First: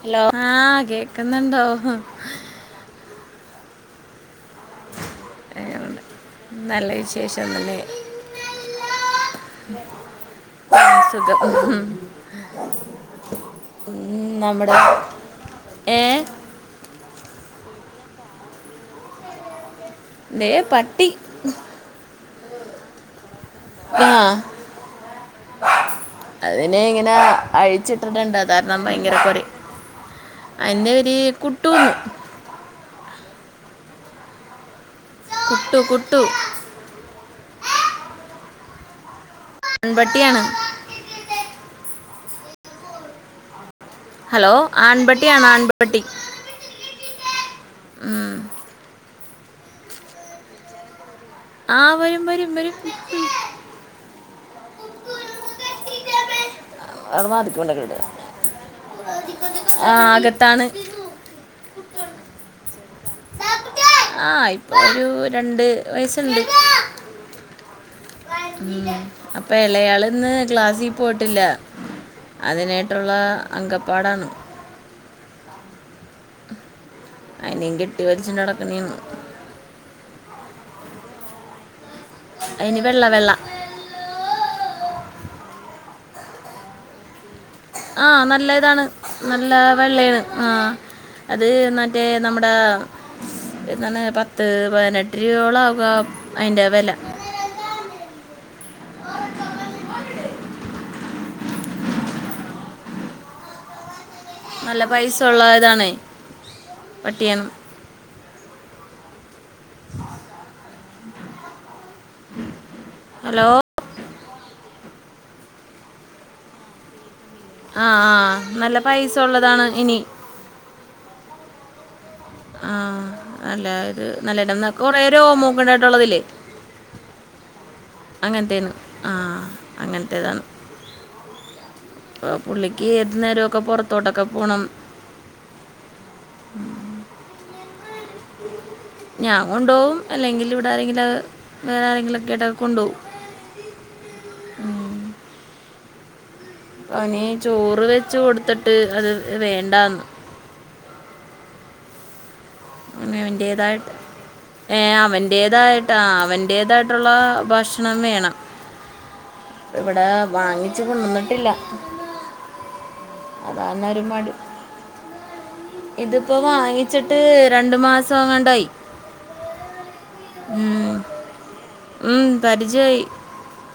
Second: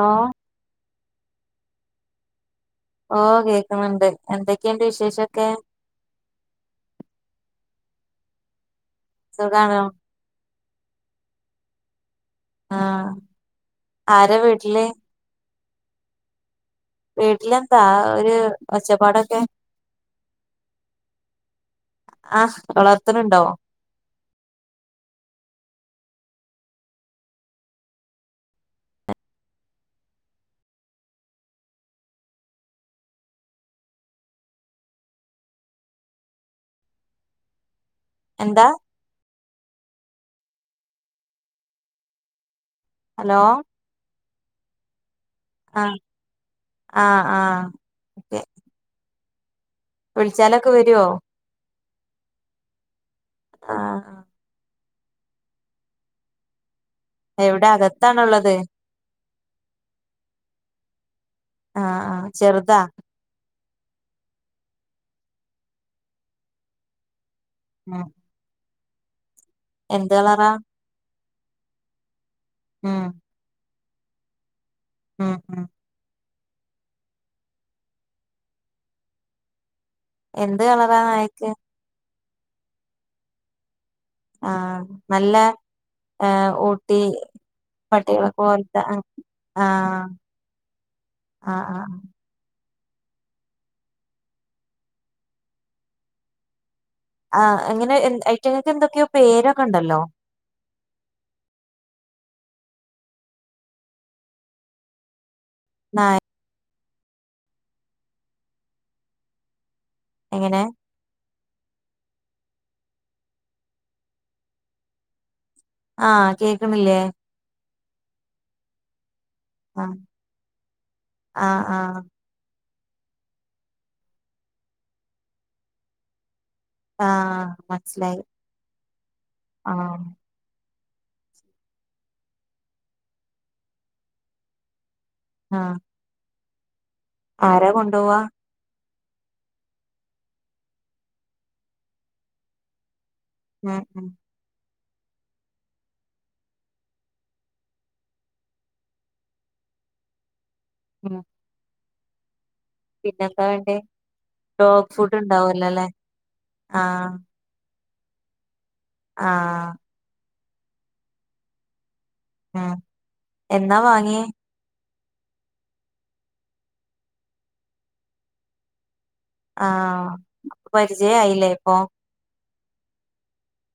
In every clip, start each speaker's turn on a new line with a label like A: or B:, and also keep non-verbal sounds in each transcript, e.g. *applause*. A: Hello ആഹ് കേക്ക്ന്ന്ണ്ടോ
B: ഓഹ് കേക്ക്ന്നുണ്ട് എന്തൊക്കേണ്ട് വിശേഷൊക്കെ
A: *unintelligible* നല്ല വിശേഷം അല്ലെ
B: സുഖാണോ
A: സുഖം
B: ആഹ്
A: ഉം
B: ആരാ
A: നമ്മടെ
B: വീട്ടില്
A: ഏഹ്
B: വീട്ടിലെന്താ ആഹ് ഒര് ഒച്ചപ്പാടൊക്കെ
A: ദേ പട്ടി
B: ആഹ് വളർത്ത്ണ് ഇണ്ടോ
A: ആഹ് അതിനെ ഇങ്ങനെ അഴിച്ചിട്ടിട്ടുണ്ട് അത് കാരണം ഭയങ്കര കൊരെയ് അയിന്റെ പേര് കുട്ടൂന്ന് കുട്ടു കുട്ടു
B: എന്താ
A: പെൺപ്പട്ടിയാണ്
B: ഹലോ
A: ഹലോ ആൺപ്പട്ടിയാണോ ആൺ
B: ആഹ് ആഹ് ആഹ്
A: ഉം.
B: ഓക്കെ വിള്ച്ചാലൊക്കെ വെരോ
A: ആഹ് വരും വരും വെരും ഉം
B: ആഹ്
A: അത് വാതിക്കെ
B: എവിടെ
A: *unintelligible*
B: അകത്താണുള്ളത്
A: ആഹ് അകത്താണ്
B: ആഹ് ആഹ് ചെറുതാ
A: ആഹ് ഇപ്പൊ ഒരു രണ്ട് വയസ്ണ്ട്
B: ആഹ്
A: മ് അപ്പ എളയാള് ഇന്ന്
B: കളറാ
A: ക്ലാസീ പോയിട്ടില്ല.
B: ഉം
A: അതിനായിട്ടുള്ള അങ്കപ്പാടാണ്.
B: മ്
A: അയിനേം കെട്ടി വലിച്ചോണ്ട് നടക്കണേ ആണ്.
B: എന്ത് കളറാ നായക്ക്?
A: അയിന് വെള്ള വെള്ള.
B: ആഹ് നല്ല ഏഹ് ഒട്ടി
A: ആഹ് നല്ല ഇതാണ്, നല്ല
B: ആഹ്
A: വെള്ളയാണ് ആഹ് അത്
B: ആഹ് ആഹ്
A: മറ്റേ നമ്മട എന്താണ് പത്ത് പതിനെട്ട് രൂപയോളം ആകു ആ അയിന്റെ വെല.
B: ആഹ് എങ്ങനെ *unintelligible* എന്തൊക്കെയോ പേരൊക്കെണ്ടല്ലോ.
A: നല്ല പൈസ ഒള്ളവരാണ്.
B: നായ
A: പട്ടിയാണ്.
B: എങ്ങനെ?
A: ഹലോ
B: ആഹ് കേക്കണില്ലേ?
A: ആഹ് ആഹ് നല്ല പൈസൊള്ളതാണ്
B: ആഹ്
A: ഇനി.
B: ആഹ് ആഹ്
A: ആഹ് അല്ല ഇത് നല്ല *unintelligible* കൊറേ രോമൊക്കെ ഇണ്ടായിട്ടുള്ളത് ഇല്ലേ.
B: ആഹ് മനസ്സിലായി.
A: അങ്ങൻത്തേന്ന് ആഹ്
B: ആഹ്
A: അങ്ങനത്തെതാണ്. ഇപ്പോ പുള്ളിക്ക് ഏതു നേരൊക്കെ പൊറത്തോട്ടൊക്കെ പോണം.
B: ആഹ് ആരാ കൊണ്ടോവാ?
A: ഞാൻ കൊണ്ടോവും, അല്ലെങ്കിൽ ഇവിടെ ആരെങ്കിലും വേറെ ആരെങ്കിലൊക്കായിട്ട് അവളെ കൊണ്ടോവും.
B: മ് മ്
A: അവന് ചോറ് വെച്ച് കൊടുത്തിട്ട് അത് വേണ്ടാന്ന്.
B: മ്
A: അവന്
B: വേണ്ടേ
A: അവൻ്റേതായിട്ട്
B: ഡോഗ്
A: ഏഹ്
B: ഫുഡ് ഉണ്ടാവല്ലോ അല്ലെ
A: അവൻ്റേതായിട്ട് ആഹ് അവൻ്റേതായിട്ടുള്ള
B: ആഹ്
A: ഭഷ് ണം വേണം.
B: ആഹ്
A: ഇവടെ വാങ്ങിച്ച് കൊണ്ടോന്നിട്ടില്ല.
B: മ്
A: അതാന്നൊരു മടി. ഇത്പ്പോ വാങ്ങിച്ചിട്ട് രണ്ട് മാസോങ്ങാണ്ടായി.
B: ആഹ്
A: മ്
B: പരിചയായില്ലേ ഇപ്പൊ
A: മ് പരിചയായി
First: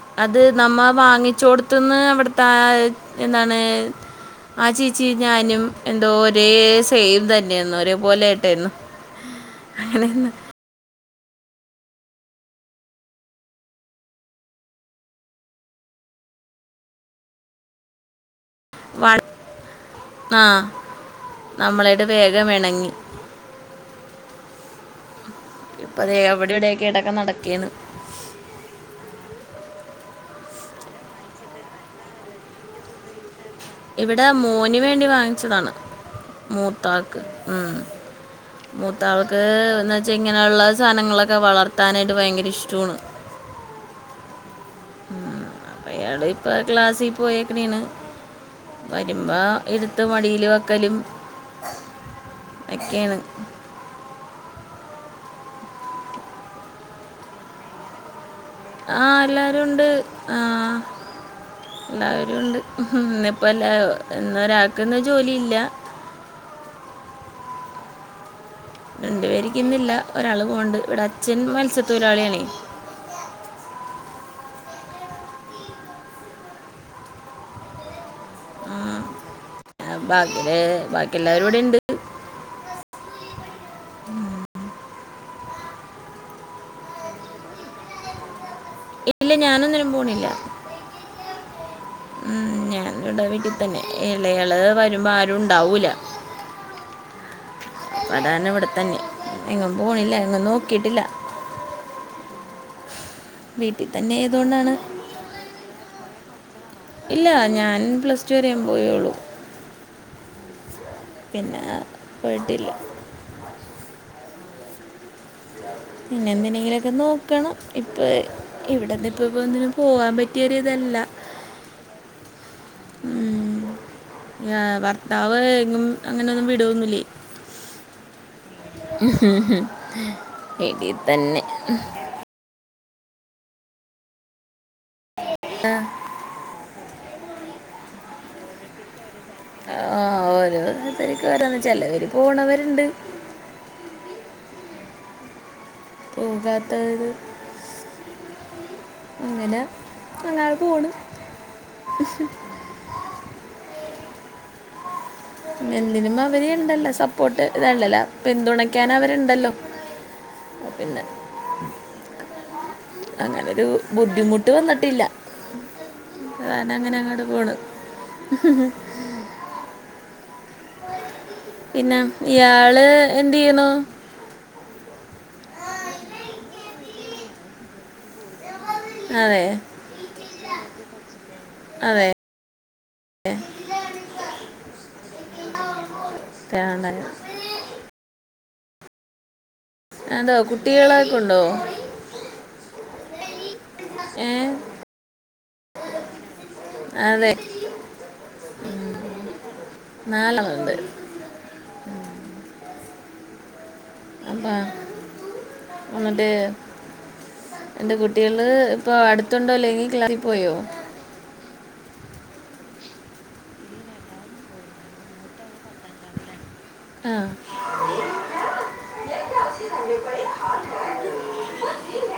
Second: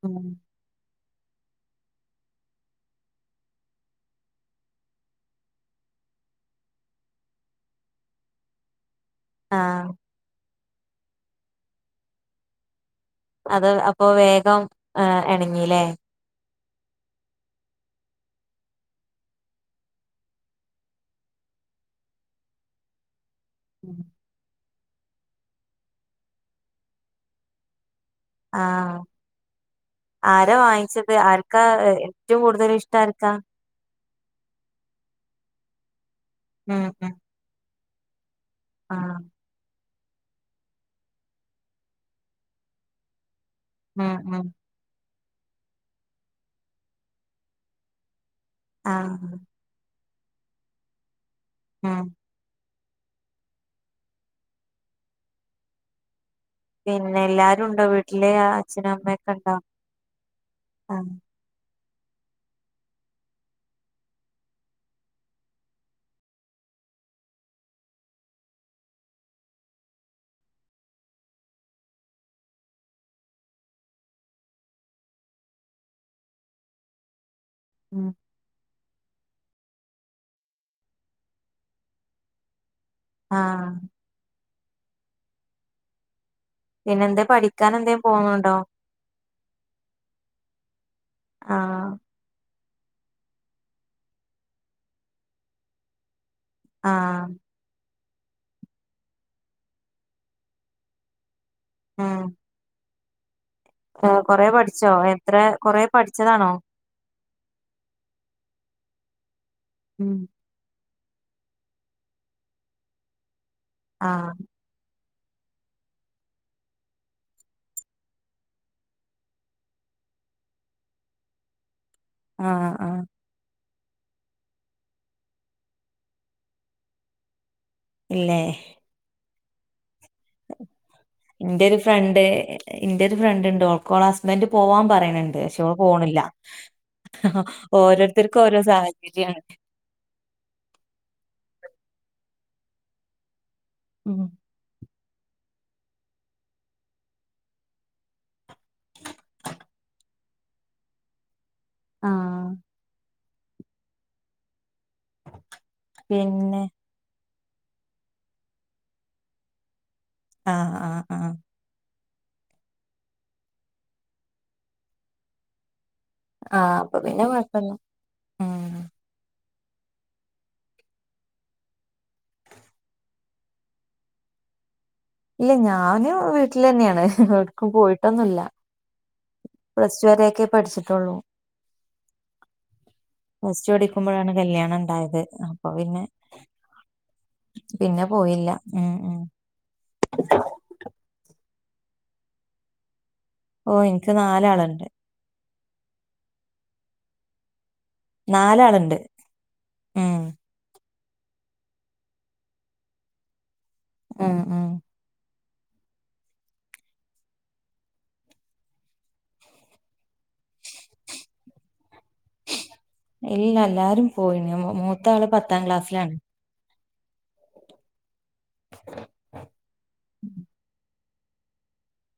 B: ഉം
A: അത് നമ്മ വാങ്ങിച്ചോട്ത്ത്ന്ന് അവിട്ത്താ എന്താണ് ആ ചേച്ചിം ഞാനും എന്തോ ഒരേ സെയിം തന്നെയേന്നു ഒരേ പോലെ ആയിട്ടായ്ര്ന്നു.
B: ആഹ്
A: അങ്ങനേയ്ര്ന്ന്
B: അത് അപ്പോ വേഗം എഹ് എണങ്ങില്ലേ.
A: *unintelligible* ആഹ് നമ്മളായിട്ട് വേഗം എണങ്ങി.
B: മ്
A: ഇപ്പ അതെ അവിടെ ഇവിടെയൊക്കെ ആയിട്ടൊക്കെ നടക്കേന്ന്.
B: ആഹ് ആരാ വാങ്ങിച്ചത് ആർക്കാ ഏറ്റവും കൂടുതല് ഇഷ്ട ആർക്കാ
A: ഇവിടെ മോന് വേണ്ടി വാങ്ങിച്ചതാണ്
B: ഉം ഉം
A: മൂത്താക്ക് ഉം
B: ആഹ്
A: മൂത്താൾക്ക് എന്ന വച്ചാ ഇങ്ങനെയുള്ള സാധനങ്ങളൊക്കെ വളർത്താനായിട്ട് ഭയങ്കര ഇഷ്ടാണ്
B: ഉം ഉം
A: ഉം അപ്പയാള് ഇപ്പ ക്ലാസ്സി പോയേക്ക്ണെണ്
B: ആഹ്
A: വരുമ്പോ ഇട്ത്ത് മടില് വെക്കലും
B: ആ
A: എക്കെണ്
B: പിന്നെല്ലാരുണ്ടോ വീട്ടില് അച്ഛനും
A: ആ
B: അമ്മയൊക്കെ ഉണ്ടോ
A: എല്ലാരുണ്ട് ആ
B: ആഹ്
A: എല്ലാവരുണ്ട് ഹും ഇപ്പല്ല ഇന്നൊരാക്ക്ന്ന് ജോലില്ല രണ്ടുപേരിക്ക്ന്നില്ല ഒരാള് പോണ്ട് ഇവിടെ അച്ഛൻ മത്സ്യത്തൊഴിലാളിയാണേ *inaudible*
B: ഉം
A: ഉം ബാക്കില് ബാക്കി എല്ലാവരും ഇവിടെണ്ട്
B: ആ
A: *inaudible*
B: പിന്നെന്തെ പഠിക്കാനെന്തേ പോവ്ണ്ടോ
A: ഇല്ല ഞാനൊന്നിനും പോണില്ല
B: ആഹ്
A: ഉം ഞാൻ വടെ വീട്ടി തന്നെ എളെയാള് വരുമ്പോ ആരുണ്ടാവൂല
B: ആ
A: അപ്പതാണ് ഇവിടെത്തന്നെ എങ്ങും പോണില്ല എങ്ങും നോക്കിട്ടില്ല
B: ആ
A: വീട്ടിൽ തന്നെ
B: കൊറേ
A: ആയതുകൊണ്ടാണ്
B: പഠിച്ചോ എത്ര കൊറേ പഠിച്ചതാണോ
A: ഇല്ല ഞാൻ പ്ലസ് ടു വരെ പോയൊള്ളൂ
B: ഉം
A: പിന്നെ പോയിട്ടില്ല
B: ആ
A: *inaudible* പിന്നെ എന്തിനെങ്കിലൊക്കെ നോക്കണം ഇപ്പെ ഇവിടെന്ന് ഇപ്പ പ്പൊന്നിനും പോകാൻ പറ്റിയൊരിതല്ല *inaudible*
B: ആ ആ
A: ഉം ഭർത്താവ് എങ്ങും അങ്ങനൊന്നും വിടൊന്നില്ലേ
B: ഇല്ലേ
A: ഹ് ഹും
B: ന്റോരു ഫ്രണ്ട് ഇന്റോരു ഫ്രണ്ട് ണ്ട് ഓക്കോളെ ഹസ്ബന്റ് പോവാൻ പറ പറയ്ണ് ണ്ട് പക്ഷെ ഓള് പോണ്ല്ല ഓരോരുത്തർക്കോരോ സാഹചര്യാണ്
A: ആ ആ *unintelligible* ചെലവര് പോണവര്ണ്ട്
B: ഉം
A: പോകാത്തവര് ഇങ്ങനെ അങ്ങനെ പോണ്
B: ആഹ്
A: എന്തിനും
B: പിന്നെ
A: അവര്ണ്ടല്ലോ സപ്പോർട്ട് ഇതാണ്ടല്ലോ പിന്തുണക്കാനവര്ണ്ടല്ലോ
B: ആ ആ ആ
A: അങ്ങനൊരു ബുദ്ധിമുട്ട് വന്നിട്ടില്ല
B: ആഹ് അപ്പൊ പിന്നെ
A: ഞാനങ്ങനങ്ങോട്ട് പോണ്
B: കൊഴപ്പല്ല ഉം
A: പിന്നെ ഇയാള് എന്തെയ്യ്ണു
B: ഇല്ല ഞാന് വീട്ട്ലെന്നെണ് ഏട്ക്കും പോയിട്ടൊന്നുല്ല
A: അതെ
B: പ്ലസ് ടു വരൊക്കെ പഠിച്ചിട്ടൊള്ളു
A: അതെ
B: പ്ല സ്ടു പടിക്കുമ്പളാണ് കല്യാണണ്ടായത് അപ്പൊ പിന്നെ
A: *unintelligible*
B: പിന്നെ പോയില്ല ഉം ഉം
A: എന്തോ കുട്ടികളൊക്കൊണ്ടോ
B: ഓ ഇൻക്ക് നാലാള്ണ്ട്
A: അതെ
B: നാലാളുണ്ട് ഉം
A: നാലാളുണ്ട്
B: ഉം ഉം
A: അപ്പം എന്ന്ട്ട് എന്റെ കുട്ടികള് ഇപ്പ അടുത്ത്ണ്ടോ അല്ലെങ്കി ക്ലാസിപ്പോയോ
B: ഇല്ല എല്ലാരും പോയി മൂത്ത ആള് പത്താം ക്ലാസ്സിലാണ്
A: ആഹ്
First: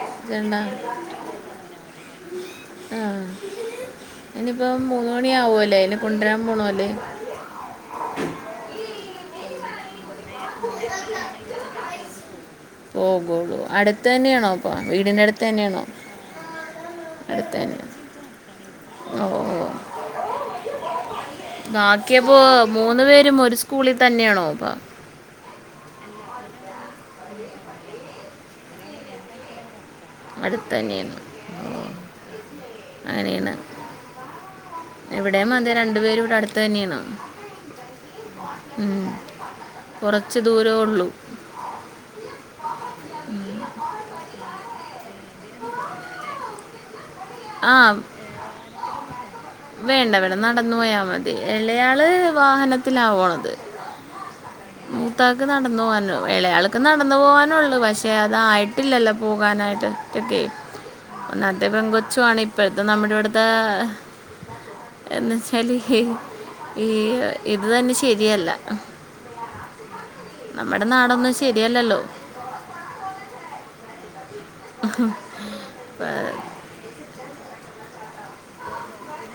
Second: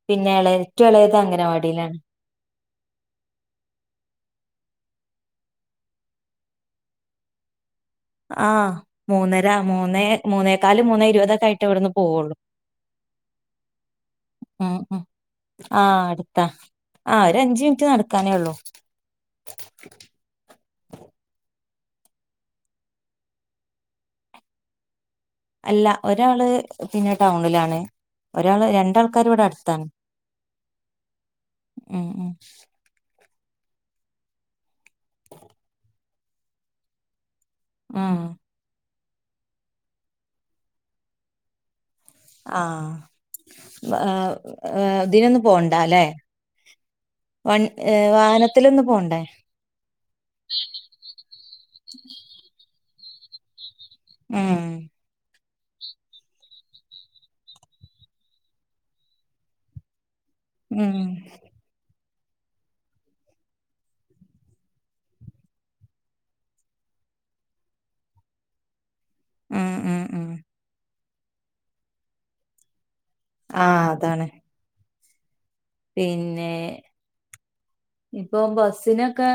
B: പിന്നെ ഏറ്റവും അളേത് അംഗനവാടിയിലാണ്
A: ആഹ് ഇനിയിപ്പോ മൂന്ന് മണി ആവുലേ അയ്നെ കൊണ്ടുവരാൻ പോണ അല്ലേ
B: ആഹ് മൂന്നര മൂന്നേ മൂന്നേക്കാല് മൂന്നേ ഇരുപതൊക്കെ ആയിട്ട് ഇവിടുന്ന് പോവുള്ളൂ
A: പോകുള്ളൂ അടുത്ത് തന്നെയാണോ
B: ഉം
A: അപ്പ വീടിന്റെ അടുത്ത് തന്നെയാണോ
B: ആഹ് ഒരു അഞ്ച് മിനിറ്റ് നടക്കാനേ ഉള്ളൂ
A: ഓഹ് ഓഹ് ബാക്കിയപ്പോ മൂന്നു പേരും ഒരു സ്കൂളിൽ തന്നെയാണോ അപ്പം
B: അല്ല ഒരാള് പിന്നെ ടൗണിലാണ് ഒരാള് രണ്ടാൾക്കാര് ഇവിടെ അടുത്താണ്
A: അടുത്ത് തന്നെയാണ്
B: ഉം
A: അങ്ങനെയാണ് ഇവിടെ അതെ രണ്ടു പേരും ഇവിടെ അടുത്ത തന്നെയാണ്
B: ആഹ്
A: ഉം കൊറച്ച് ദൂരേ ഉള്ളു
B: ആഹ് വെറെ ഏഹ് ഇതിനൊന്ന പോണ്ടാല്ലേ വ
A: ആ
B: വാഹനത്തില ഒന്ന്പോണ്ടേ
A: വേണ്ട വേണ്ട നടന്നു പോയാ മതി എള്ളയാള് വാഹനത്തിലാ പോണത്
B: ഉം
A: മൂത്താക്ക് നടന്ന പോകാനും ഇളയാൾക്ക് നടന്നു പോകാനള്ളു പക്ഷേ അതായിട്ടില്ലല്ലോ പോകാനായിട്ട് ഒറ്റക്കെ
B: ഉം
A: മ പെൺകൊച്ചു ആണ് ഇപ്പത്തെ നമ്മുടെ ഇവിടുത്തെ എന്നച്ചാല് ഈ ഇത് തന്നെ ശരിയല്ല
B: ഉം ഉം ഉം
A: നമ്മുടെ നാടൊന്നും ശരിയല്ലല്ലോ
B: ആഹ് അതാണ് പിന്നെ ഇപ്പൊ ബസിനൊക്കെ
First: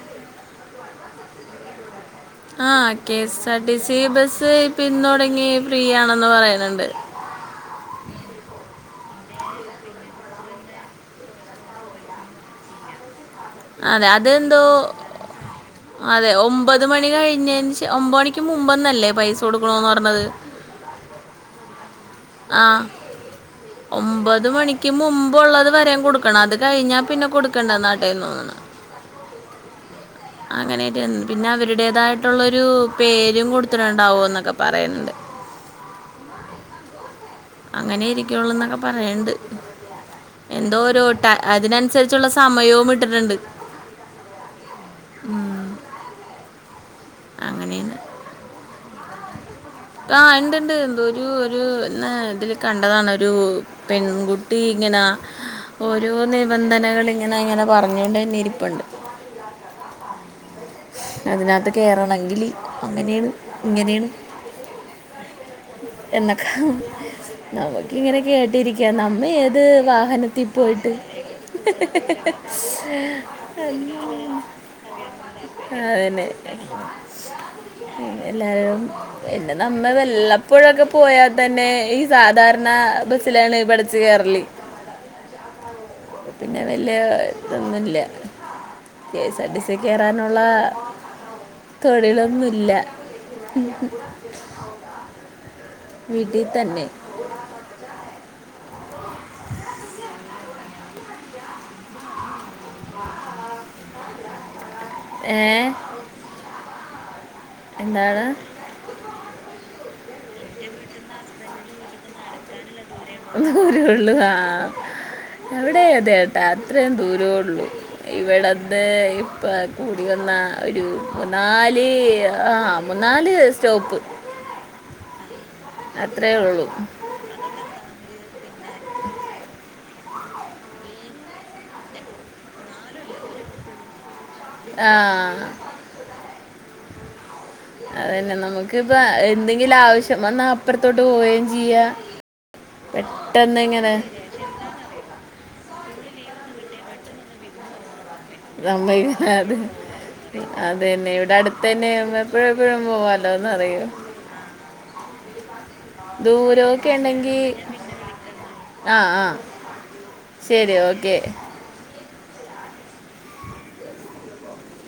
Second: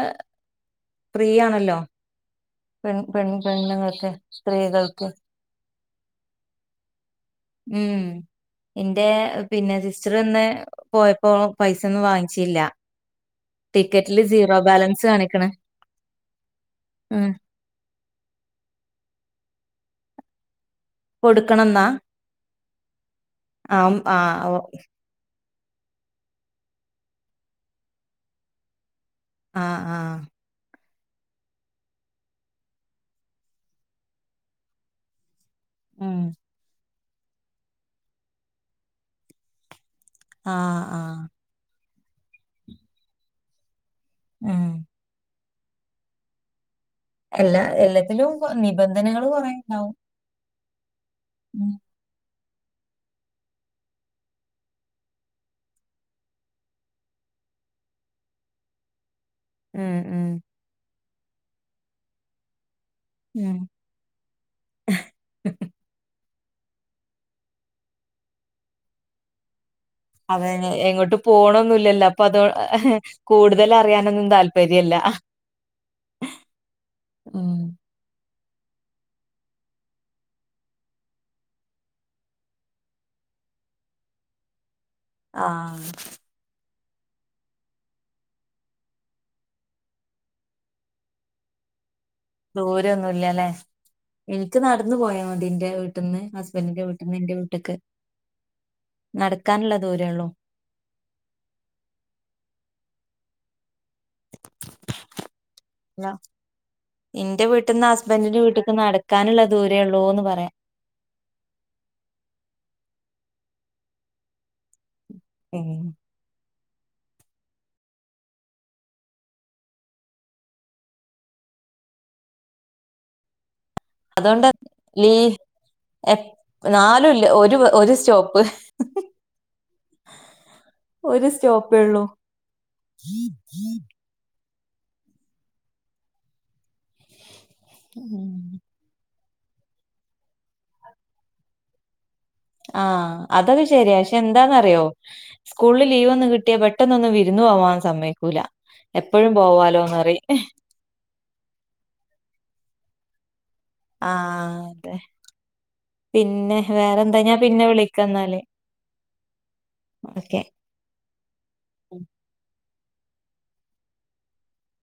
B: ഫ്രീ ആണല്ലോ
A: ആഹ്
B: പെൺ
A: കെ
B: പെൺ
A: എസ് ആർ ടി സി
B: പെണ്ണുങ്ങൾക്ക്
A: ബസ്സ് ഇന്ന്
B: സ്ത്രീകൾക്ക്
A: തുടങ്ങി ഫ്രീ ആണെന്ന് പറയുന്നുണ്ട്
B: ഉം ഇന്റെ പിന്നെ സിസ്റ്റർന്ന് പോയപ്പോ പൈസൊന്നും വാങ്ങിച്ചില്ല
A: അതെ
B: ടിക്കറ്റില് സീറോ
A: അതെന്തോ
B: ബാലൻസ് കാണിക്കണ്
A: അതെ ഒമ്പത് മണി
B: ഉം
A: കഴിഞ്ഞ ഒമ്പത് മണിക്ക് മുമ്പന്നല്ലേ പൈസ കൊടുക്കണന്ന് പറഞ്ഞത്
B: കൊടുക്കണം ന്നാ
A: ആഹ്
B: ആ
A: ഒമ്പത്
B: ഓ
A: മണിക്ക് മുമ്പുള്ളത് വരെ കൊട് ക്കണം അത് കഴിഞ്ഞാ പിന്നെ കൊടുക്കണ്ടനാട്ടേന്ന് തോന്ന്ണ്
B: ആഹ് ആഹ്
A: അങ്ങനെയട്ട പിന്നെ അവരുടേതായിട്ടുള്ളരു പേരും കൊടുത്തിട്ടുണ്ടാവോ എന്നൊക്കെ പറയുന്നുണ്ട്
B: ഉം
A: അങ്ങനെ ഇരിക്കുള്ള എന്നൊക്കെ പറയണ്ട്
B: ആ
A: എന്തോ
B: ആ
A: ഒരുരോട്ട അതിനൻസരിച്ചുള്ള സമയോം ഇട്ടിട്ട്ണ്ട്
B: ആഹ്
A: ഉം
B: എല്ല എല്ലത്തിലും നിബന്ധനകൾ കുറെണ്ടാവും
A: അഹ് ഇണ്ട് ഇണ്ട് ന്തോ ഒരു ഒരു പിന്ന ഇതില് കണ്ടതാണ് ഒരു പെൺകുട്ടി ഇങ്ങന ഓരോ നിബന്ധനകൾ ഇങ്ങനെ ഇങ്ങനെ പറഞ്ഞോണ്ട് ന്നെ ഇരിപ്പുണ്ട്
B: മ്മ് മ്മ്
A: അതിനകത്ത് കേറണങ്കില് അങ്ങനെയാണ്
B: ഉം
A: ഇങ്ങനെയാണ് എന്നൊക്ക നമക്കിങ്ങനെ കേട്ടിരിക്കാ നമ്മ ഏത് വാഹനത്തിൽ
B: അതെ
A: പോയിട്ട്
B: എങ്ങോട്ട് പോണോന്നുല്ലല്ലോ അപ്പ അതോ കൂടുതല് അറിയാനൊന്നും താൽ പര്യല്ല ഹ
A: അതെന്നേ
B: ഉം
A: എല്ലാരും പിന്ന നമ്മെ വല്ലപ്പോഴക്കെ പോയാതന്നെ ഈ സാധാരണ ബസ്സിലാണ് പടച്ച് കേറല് *inaudible*
B: ആഹ്
A: പിന്നെ വെല്യാ ഇതൊന്നുല്ല K S R T C കയറാനോ ള്ളാ *unintelligible*
B: ദൂരോന്നുല്ല ലെ ഇൻക് നടന്ന് പോയാ മതി ന്റെ വീട്ട്ന്ന്
A: വീട്ടിൽ തന്നെ
B: ഹസ്ബന്റ്ന്റെ വീട്ട് നിന്റെ വീട്ട്ക്ക് നടക്കാനുള്ള ദൂരേള്ളു
A: ആഹ് ആഹ് ഏ
B: ന്റെ വീട്ട്ന്ന്
A: എന്താണ്
B: ഹസ്ബൻഡിന്റെ വീട്ട് ക്ക് നടക്കാനുള്ള ദൂരേള്ളൂ ന്ന് പറയാ
A: ദൂരേള്ളു ആഹ്
B: ഉം
A: അവിടെ അതെ അത്രയും ദൂരേള്ളു ഇവിടന്ന് ഇപ്പൊ കൂടി വന്ന ഒരു നാല് ആഹ് മുന്നാല് സ്റ്റോപ്പ്
B: അതോണ്ട ലീവ് എ
A: അത്രേ ഉള്ളൂ
B: നാലുല്ല ഒരു ഒരു സ്റ്റോപ്പ് ഒരു സ്റ്റോപ്പേ ള്ളൂ
A: ആഹ് അതന്നെ നമുക്ക് പ്പോ എന്തെങ്കിലും ആവശ്യം വന്നാ അപ്പുറത്തോട്ട് പോവയും ചെയ്യാ
B: ആഹ് അതൊക്കെ ശരിയാ ക്ഷെ എന്താന്നറിയോ സ്കൂളിൽ ലീവ് ഒന്ന് കിട്ടിയാൽ പെട്ടെന്ന് ഒന്ന് വിരുന്നു പോവാൻ സമ്മയി
A: സമ്മയികൂല അത് അതന്നെ ഇവിടെ അടു ടുത്തന്നെ ആവുമ്പോ എപ്പഴും എപ്പഴും പോവാലോന്ന് അറിയും
B: ആഹ് അതെ
A: ദൂരോക്കെണ്ടങ്കി
B: പിന്നെ വിളിക്കാ എന്നാല്
A: ആഹ് ആഹ്
B: ഓക്കെ
A: ശരി ഓക്കെ
B: ഉം